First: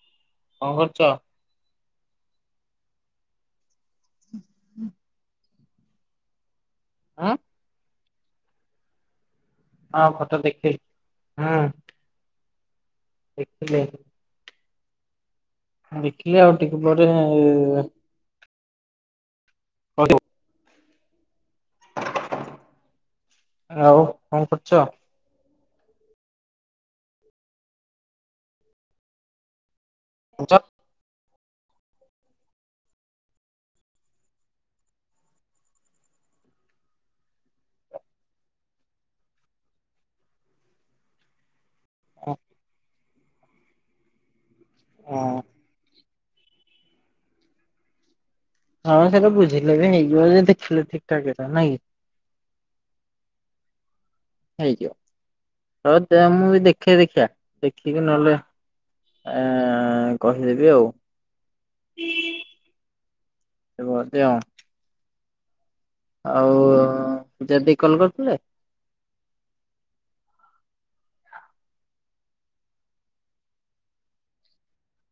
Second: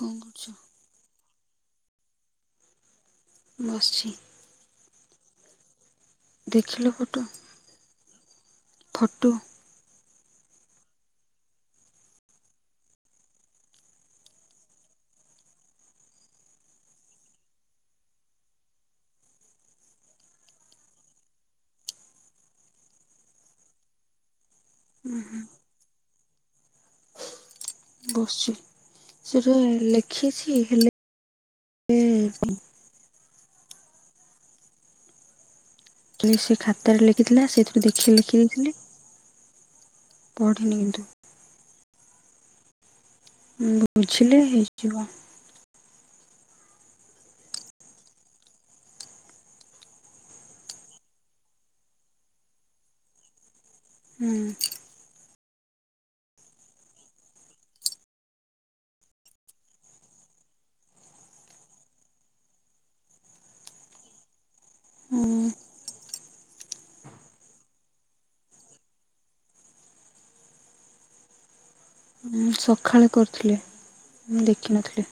କଣ କରୁଛ? କଣ କରୁଚ? ବସିଛି। ହୁଁ। ଦେଖିଲ ଫଟୋ? ଫଟୋ। ହଁ ଫଟୋ ଦେକହିଥିଲି ହୁଁ। ଦେଖିଲି ଦେଖିଲି ଆଉ ଟିକେ ପରେ ହଉ। ଆଉ କଣ କରୁଚ? ହୁଁ ହୁଁ। ବସିଛି ସେଟା ଲେଖିଛି ହେଲେ [unintelligible] ସେ ଖାତାରେ ଲେଖିଥିଲା ସେଥିରୁ ଦେଖିକି ଲେଖି ଦେଇଥିଲି। ପଢ଼ିନିି କିନ୍ତୁ। ହ। ବୁଝିଲେ ହେଇଯିବ। ହଁ ସେଟା ବୁଝିଲେ ବି ହେଇଯିବ ଯେ ଦେଖିଲେ ଠିକ ଠାକ ନାଇଁ କି। ହୁଁ। ହଉ ଦେ ମୁଁ ଦେଖେ ଦେଖିଆ ଦେଖିକି ନହେଲେ ଏ କହିଦେବି ଆଉ। ବୋଧେ ଆଉ। ହଁ। ଆଉ ଜଦି କଲ କରିଥିଲା? ହୁଁ ସଖାଳେ କରିଥିଲେ ମୁଁ ଦେଖିନଥିଲି।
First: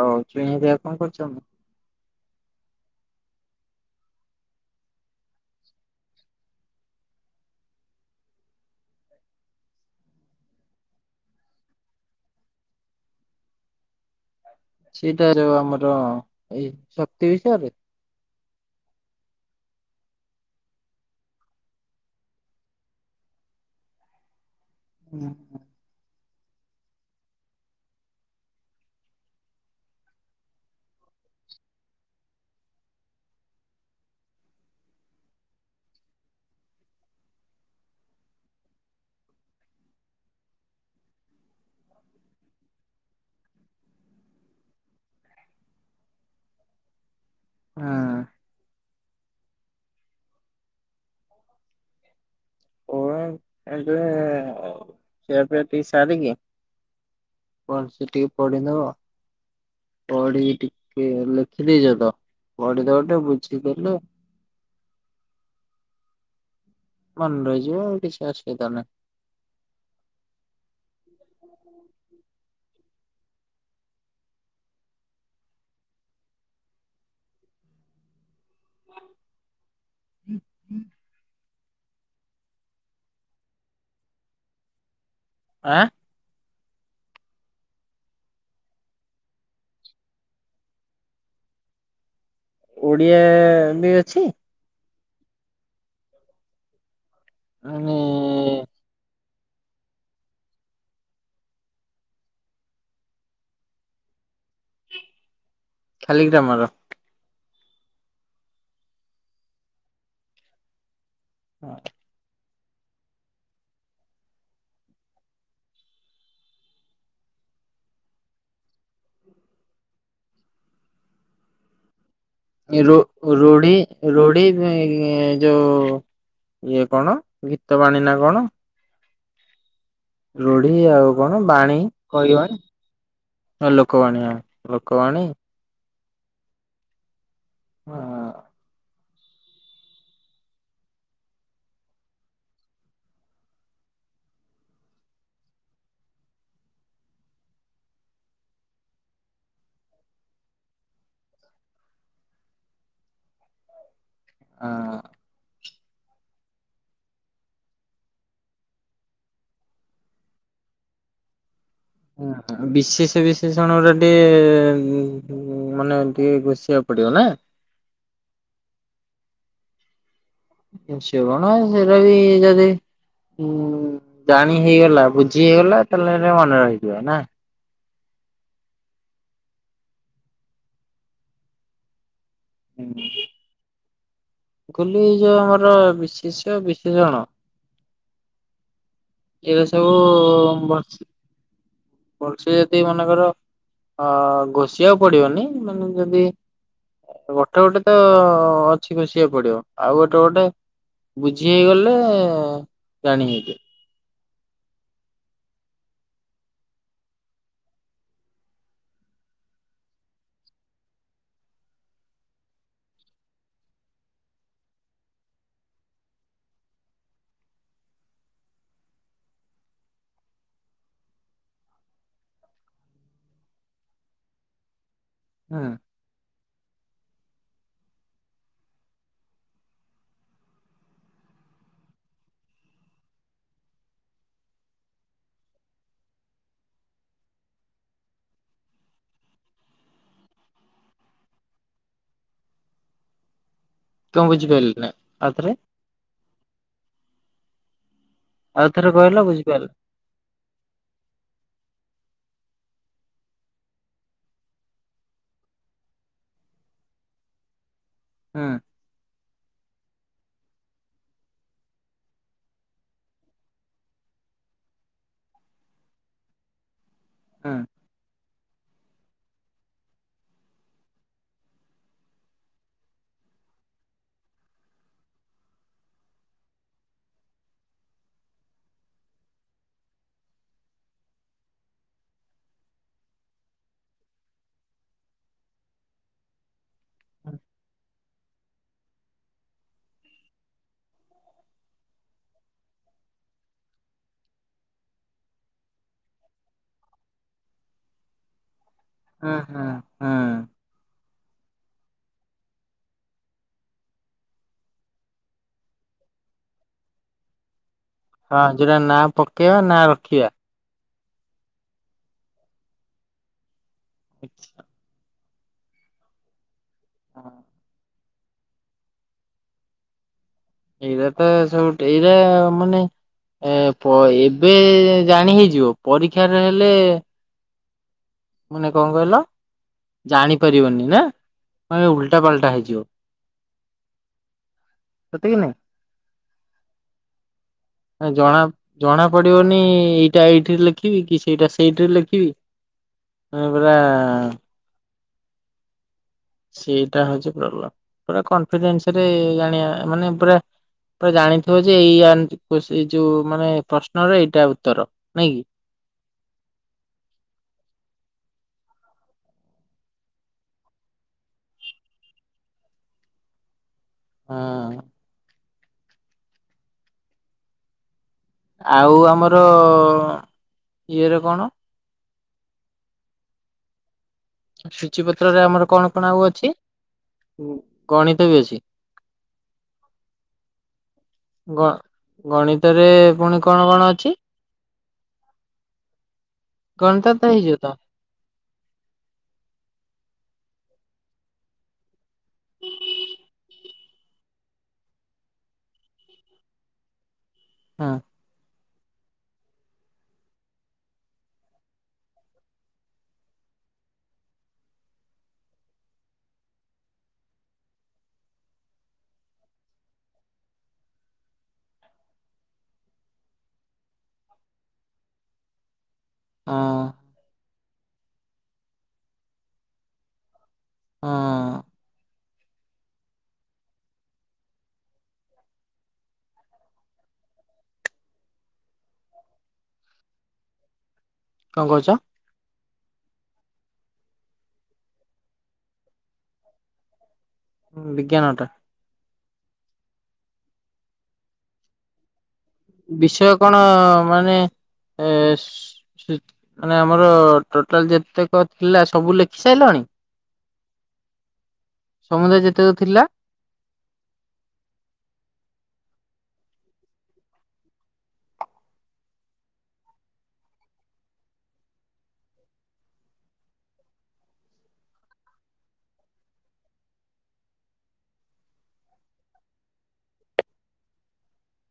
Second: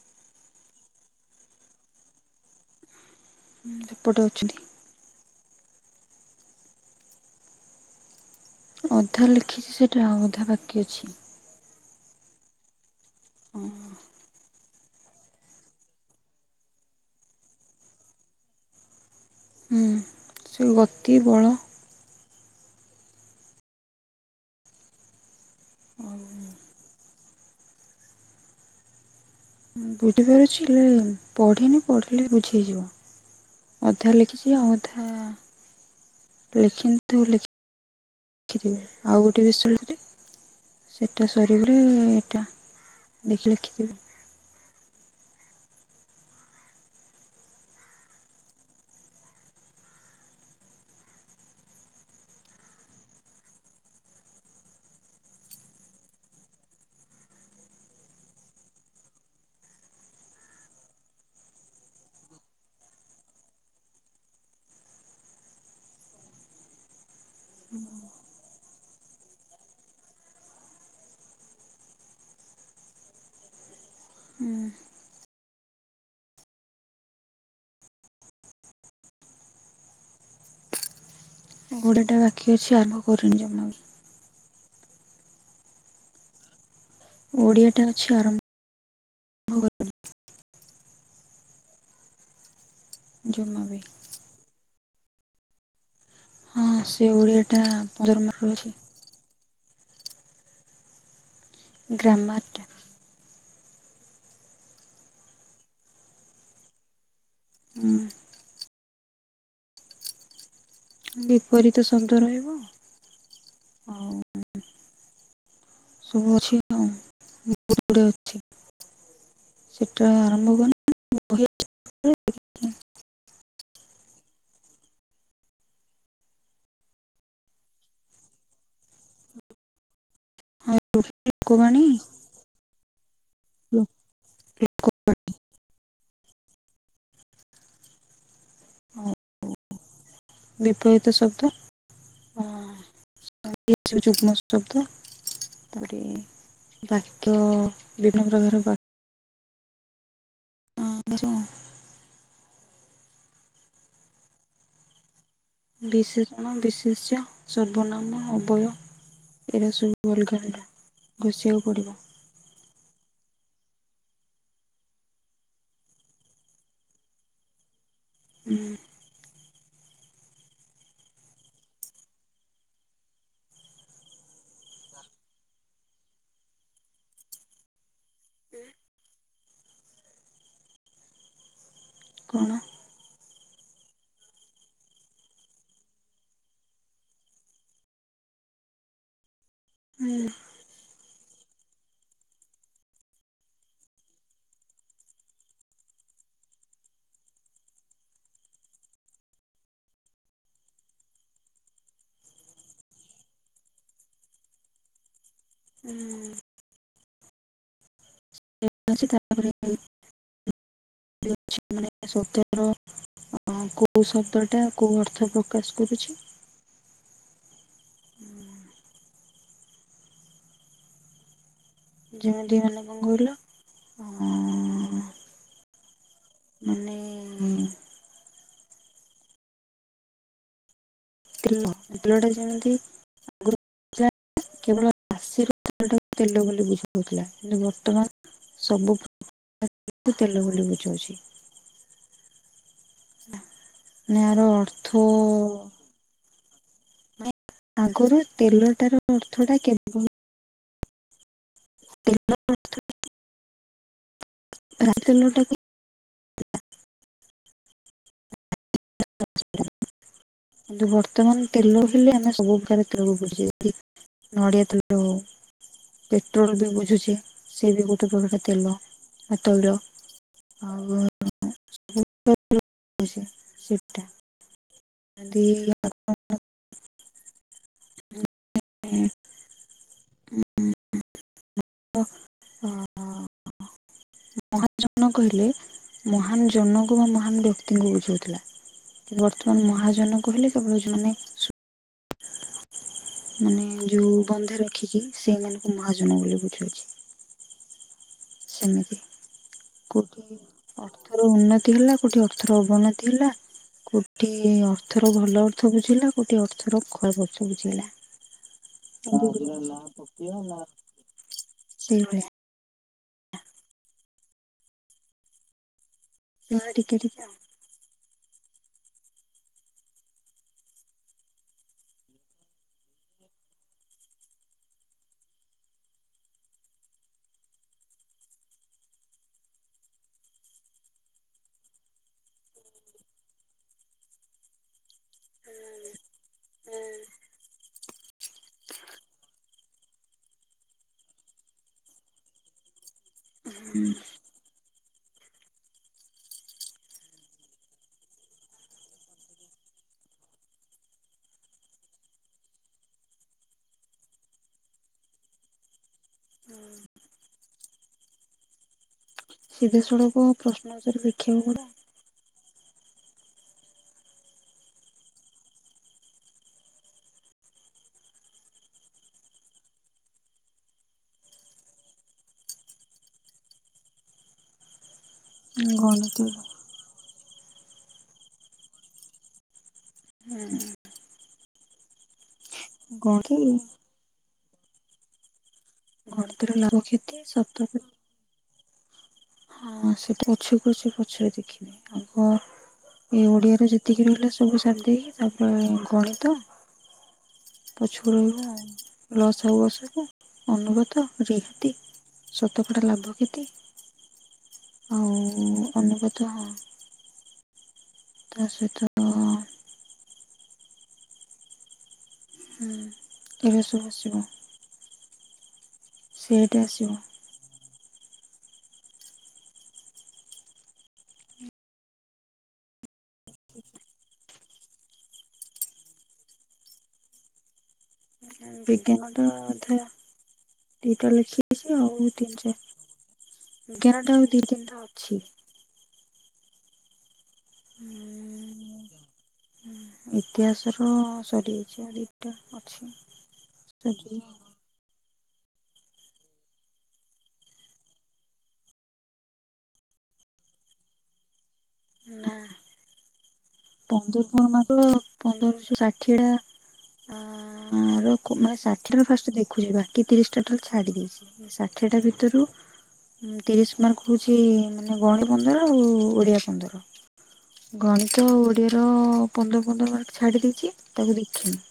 ଆଉ ଚୁଇଁ ହରିକା କଣ କରୁଛନ୍ତି? ସେପଟେ ଅଛନ୍ତି। ଅଧା ଲେଖିଛି ସେଇଟା ଆଉ ଅଧା ବାକି ଅଛି। ହଁ ହଁ। ସେଟା ର ଆମର ଏଇ ଶକ୍ତି ବିଷୟରେ। ହୁଁ। ସେ ଗତି ବଳ। ହୁଁ ହଁ। ଆଉ ଁ ବୁଝି ପାରୁ [unintelligible] ଛି ପଢିନି ପଢିଲେ ବୁଝି ହେଇଯିବ। ଅଧା ଲେଖିଛି ଆଉ ଅଧା ଲେଖିନଲ ଦେଖିିବେ ଆଉ ଗୋଟେ ବିଶରେ ସେଟା ସରଗଲେ ଏଟା ଦେଖି ଲେଖିବି।। ହା। ଓଏ ଏବେ ଖିଆ ପିଆ ଟିକେ ସାରିକି କଣ ସେ ଟିକେ ପଡି ନବ। ପଢି ଟିକେ ଲେଖିଦେଇଛ ତ ପଢିଦବ ଟିକେ ବୁଝିିଦେଲେ। ମନ ରହିଯିବ କିଛି ଅସୁବିଧା ନାହିଁ। ହୁଁ ହୁଁ। ଘୋଡ଼ାଟା ବାକି ଅଛି ଆରମ୍ଭ କରୁନି ଜମାରୁ। ଆଁ। ଓଡିଆଟା ଅଛି ଆରମ୍ଭ କରି ଓଡିଆ ବି ଅଛି। ହଁ ସେ ଓଡିଆ ଟା ମାନେ ପନ୍ଦର ମାର୍କରୁ ଅଛି। ଗ୍ରାମରଟା। ଖାଲି ଗ୍ରାମର? ହୁଁ। ବିପରୀତ ସନ୍ଦ ରହିବ ଆଉ ସବୁ ଅଛି ଆଉ ଗୁଡେ ଅଛି ସେଟା ଆରମ୍ଭ କରିନ୍‌। ବହୁତ! [unintelligible] ହ। [unintelligible] ର ରୁଢ଼ି ରୁଢ଼ି ଯୋଉ ଇଏ କଣ ଗୀତ ବାଣି ନା କଣ। ରୁଢି ଆଉ କଣ ବାଣୀ ଲୋକବାଣୀ କହିବ ଲୋକବାଣୀ ଆଉ ଲୋକବାଣୀ। ହଁ ହଁ। ବିପରୀତ ଶବ୍ଦ ହ। ଆଉ ଇଟ୍ ରୁ ଯୁଗ୍ମ ଶବ୍ଦପଡ଼ିନେଇଁ। ବାକ୍ୟ ବିଭିନ୍ନ ପ୍ରକାର ବା ଯେଉଁ ଆଁ। ବିଶେଷଣ ବିଶେଷ୍ୟ ସର୍ବନାମ ଅବୟ। ଏଉରା ସବୁ ଅଲଗା ଅଲଗା ଘୋଷିବାକୁ ପଡିବ। ହଁ ବିଶେଷ ବିଶେଷଣ ଯଦି ଉଁ ମାନେ ଏମିତି ଘୋଷିଆକୁ ପଡିବ ନା। ହୁଁ। ସେବଣ ସେଉରା ବି ଯଦି ହୁଁ ଜାଣି ହେଇଗଲା ବୁଝି ହେଇଗଲା ତାଲେଲେ ମନେ ରହିଯିବ ନା। କଣ ହଁ ଗୋଲି ଯୋଉ ଆମର ବିଶେଷ୍ୟ ବିଶେଷଣ। ଏଭରା ସବୁ ଉ, ଉ, ଉପଶୁଜାତି ମାନଙ୍କର। ଅ ଘୋଷିବାକୁ ପଡିବନି ତମେ ଯଦି ଗୋଟେ ଗୋଟେ ତ ଅଛି ଘୋସିବାକୁ ପଡିବ ଆଉ ଗୋଟେ ଗୋଟେ ବୁଝି ହେଇଗଲେ ଜାଣି ହେଇଯି ହୁଁ। ତାପରେ ସ [unintelligible] ଅ କୋଉ ଶବ୍ଦ ଟା କୋଉ ଅର୍ଥ ପ୍ରକାଶ କରୁଚି। ହ। ଯେମିତି ମାନେ କଣ କହିଲ ଅଁ। ଆଁ ମାନେ ଉଁ। ୋିଲଟା ଜାଣନ୍ତି ଆଗରୁ [unintelligible] କେବଳ ରାଶିର ତେଲଟା ତେଲ ବୋଲି ବୁଝିହେଉଥିଲା କିନ୍ତୁ ବର୍ତ୍ତମାନ ସବୁ ତେଲ ବୋଲି ବୁଝଉଛି। ମାନେ କଣ ଏହାର ବୁଝିପାରିଲେ ନା ଅର୍ଥ ଆଉଥରେ? ଅ ଆଗରୁ ଆଉଥରେ ତେଲଟା ର କହିଲ ଅର୍ଥ ଟା ବୁଝିପାରିଲି କେମିତି [inaudible] ରାଶି ତେଲ ଟା ବି ହୁଁ। [inaudible] କିନ୍ତୁ ବର୍ତ୍ତମାନ ତେଲ ହେଲେ ଆମେ ସବୁ ପ୍ରକାର ତେଲକୁ ବୁଝେଇବୁ। ନଡିଆ ତଲ ହଉ ପେଟ୍ରୋଲ ବି ବୁଝୁଛେ ହୁଁ ସିଏ ବି ଗୋ [inaudible] ବା ତୈଳ। ଆଉ [inaudible] ଆ [inaudible] ହ ହୁଁ [inaudible] ମହାଜନ କହିଲେ ମହାନ ଜନଙ୍କୁ ମୁଁ ହୁଁ ମହାନ ବ୍ୟକ୍ତିଙ୍କୁ ବୁଝଉଥିଲା। କିନ୍ତୁ ବର୍ତ୍ତମାନ ମହାଜନ କହିଲେ କେବଳ ଯୋଉମାନେ- ମାନେ ଯୋଉ ବନ୍ଧା ରଖିକି ସେଇମାନଙ୍କୁ ମହାଜନ ବୋଲି ବୁଝଉଛି। ସେମିତି ହୁଁ ହୁଁ କୋଉଠି ଅର୍ଥର ଉନ୍ନତି ହେଲା କୋଉଠି ଅର୍ଥର ଅବନତି ହେଲା କଉଠି ଅର୍ଥର ଭଲ ଅର୍ଥ ବୁଝିହେଲା କଉଠି ଅର୍ଥର ଖରାପ ଅର୍ଥ ବୁଝିହେଲା। ହଁ ଯୋଉଟା ନା ପକେଇବା ନା ରଖିବା। ହେଲୋ। ସେଇଭଳିଆ। ଆଚ୍ଛା ହଁ ଟିକେ ଟିକେ ହଁ ଆଉ। ଏଇରା ତ ସବୁ ଟ ଏଇରା ମାନେ ଏ ପ ଏବେ ଜାଣି ହେଇଯିବ ପରୀକ୍ଷାରେ ହେଲେ ମାନେ କଣ କହିଲ? ଜାଣିପାରିବନି ନା ମାନେ ଉଲଟା ପାାଲଟା ହେଇଯିବ। ସତେ କି ନାଇଁ। ଆ ଜଣା ଜଣା ପଡିବନି ଏଇଟା ଏଇଠିରେ ଲେଖିବି କି ସେଇଟା ସେଇଠିରେ ଲେଖିବି। ଏ ପ [inaudible] ସେଇଟା ହଉଛି ପ୍ରବ୍ଲେମ ପୁରା କନିଫିଡେନ୍ସରେ ଜାଣିବା ମାନେ ପୁରା ପୁରା ଜାଣିଥିବ ଯେ ଏଇଆ ଆନ କୋଶ ଏଇ ଯୋଉ ମାନେ ପ୍ରଶ୍ନର ଏଇଟା ଉତ୍ତର ନାଇଁ କି? ହୁଁ। ସିଧାସଳଖ ପ୍ରଶ୍ନ ଉତ୍ତର ଦେଖିବାକୁ ପରା। ହଁ। ଆଉ ଆମର ଇଏରେ କଣ? ସୂଚୀ ପତ୍ରରେ ଆମର ପଡେ କଣ କଣ ଗଣିତ ଆଉ ଅଛି ଗଣିତ ବି ଅଛି। ହୁଁ। ଗ ଗଣିତ ରେ ଗଣି ପୁଣି କଣ କଣ ଅଛି? ଗଣିତରେ ଲାଭ ଗଣିତ କ୍ଷତି ତ ସ ହେଇଯିବ ତ ହଁ ସେଇଟା ପଛକୁ ଅଛି ପଛରେ ଦେଖିବି ଆଗ ଏ ଓଡ଼ିଆରେ ଯେତିକି ରହିଲା ସବୁ ସାରିଦେଇକି ତାପରେ ଗଣିତ ହଁ ପଛକୁ ରହିବ ଆଉ ଲସାଗୁ ଗସାଗୁ ଅନୁପାତ ରୀହାତି। ଶତକଡ଼ା ଲାଭ କ୍ଷତି ଆଉ ଅନୁପାତ ହଁ। ତା ସହିତ ହୁଁ ହୁଁ ଏଇରାସବୁ ଆସିବ। ସେଟ ହଁ ଆସିବ। ହଁ। ବିଜ୍ଞାନଟା ଅଧା ଦିଟା କଣ ଲେଖିଛି କହୁଛ? ଆଉ। ତିନି ଚାର ଏଗାରଟା ଆଉ ଦି ତିନିଟା ଅଛି। ହଁ ବିଜ୍ଞାନଟା? ହଁ ଇତିହାସ ର ସରିଯାଇଛି ଆଜି। ଟା ଅଛି। ବିଷୟ କଣ ମାନେ ଏ ଚୁ ମାନେ ଆମର ଟୋଟାଲ ଯେତେକ ଥିଲା ସବୁ ଲେଖି ସାଇଲଣି? ସମୁଦାୟ ଯେତେକ ଥିଲା? ପନ୍ଦରଶର ମାସ ପନ୍ଦରଶହ ଷାଠିଏ ଟା। ଆ ର କୁ ମାନେ ଷାଠିଏରୁ ଫାଷ୍ଟ ଦେଖୁଛି ବାକି ତିରିଶଟା ଟୋଟାଲ ଛାଡି ଦେଇଛି। ଷାଠିଏ ଟା ଭିତରୁ ଉଁ ତିରିଶ ମାର୍କ ହୋଉଛି ମାନେ ଗଣି ପନ୍ଦର ଆଉ ଓଡ଼ିଆ ପନ୍ଦର। ଗଣିତ ଓଡିଆର ପନ୍ଦର ପନ୍ଦର ମାର୍କ ଛାଡି ଦେଇଛି ତାକୁ ଦେଖିନି।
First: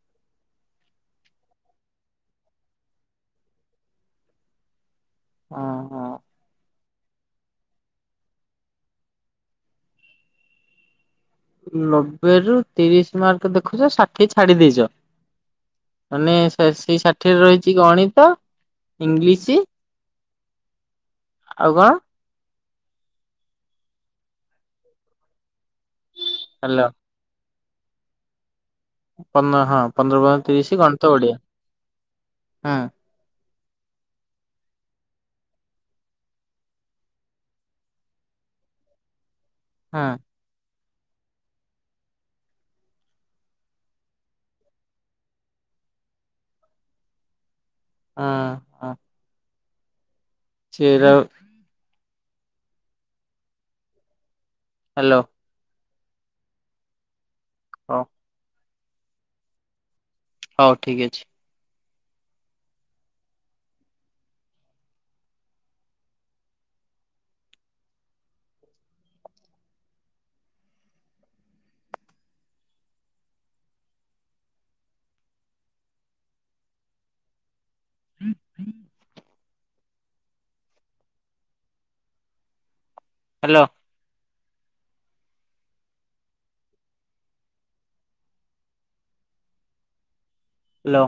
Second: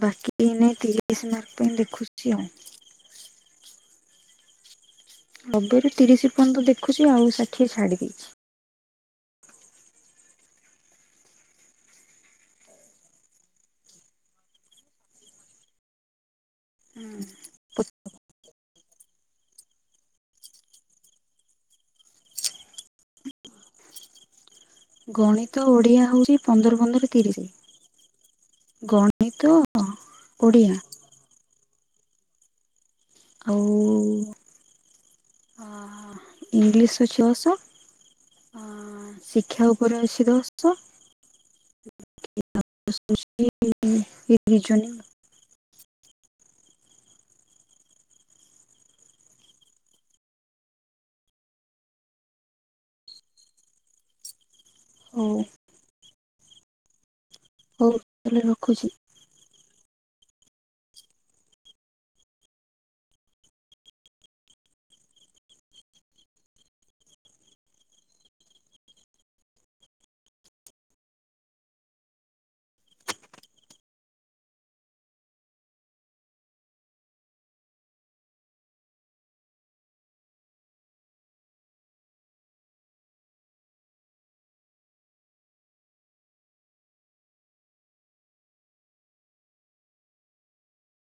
ବାକି ଏନେ ତିରିସ୍ ମାର୍କ ପାଇଁ ଦେଖୁଛି ଆଉ। ହଁ ନବେରୁ ହଁ। ତିରିଶ ପର୍ଯ୍ୟନ୍ତ ଦେଖୁଛି ଆଉ ଷାଠିଏ ଛାଡି ଦେଇଛି। ନବେ ରୁ ତିରିଶ ମାର୍କ ଦେଖୁଛ ଷାଠିଏ ଛାଡି ଦେଇଛ? ମାନେ ସା ସେଇ ଷାଠିଏରେ ରହି ଛି ଗଣିତ ଇଂଲିଶ ଆଉ କଣ? ଗଣିତ ଓଡ଼ିଆ ହେଉଛି ପନ୍ଦର ହ୍ୟାଲୋ ପନ୍ଦର ତିରିଶ। ଗଣିତ ଓଡିଆ। ତ ଓଡ଼ିଆ ହଁ। ଆଉ। ଅ ଇଂଲିଶ ଛଅସହ ଶିକ୍ଷା ପରି ହଁ ମିଶି ଦସ। [unintelligible] ହଁ। ଛେରା ହ୍ୟାଲୋ ହୋଉ। ହୋଉ ହଉ ତାହାଲେ ରଖୁଛି। ହଉ ଠିକ୍ ଅଛି। ହୁଁ ହୁଁ। ହ୍ୟାଲୋ। ହ୍ୟାଲୋ।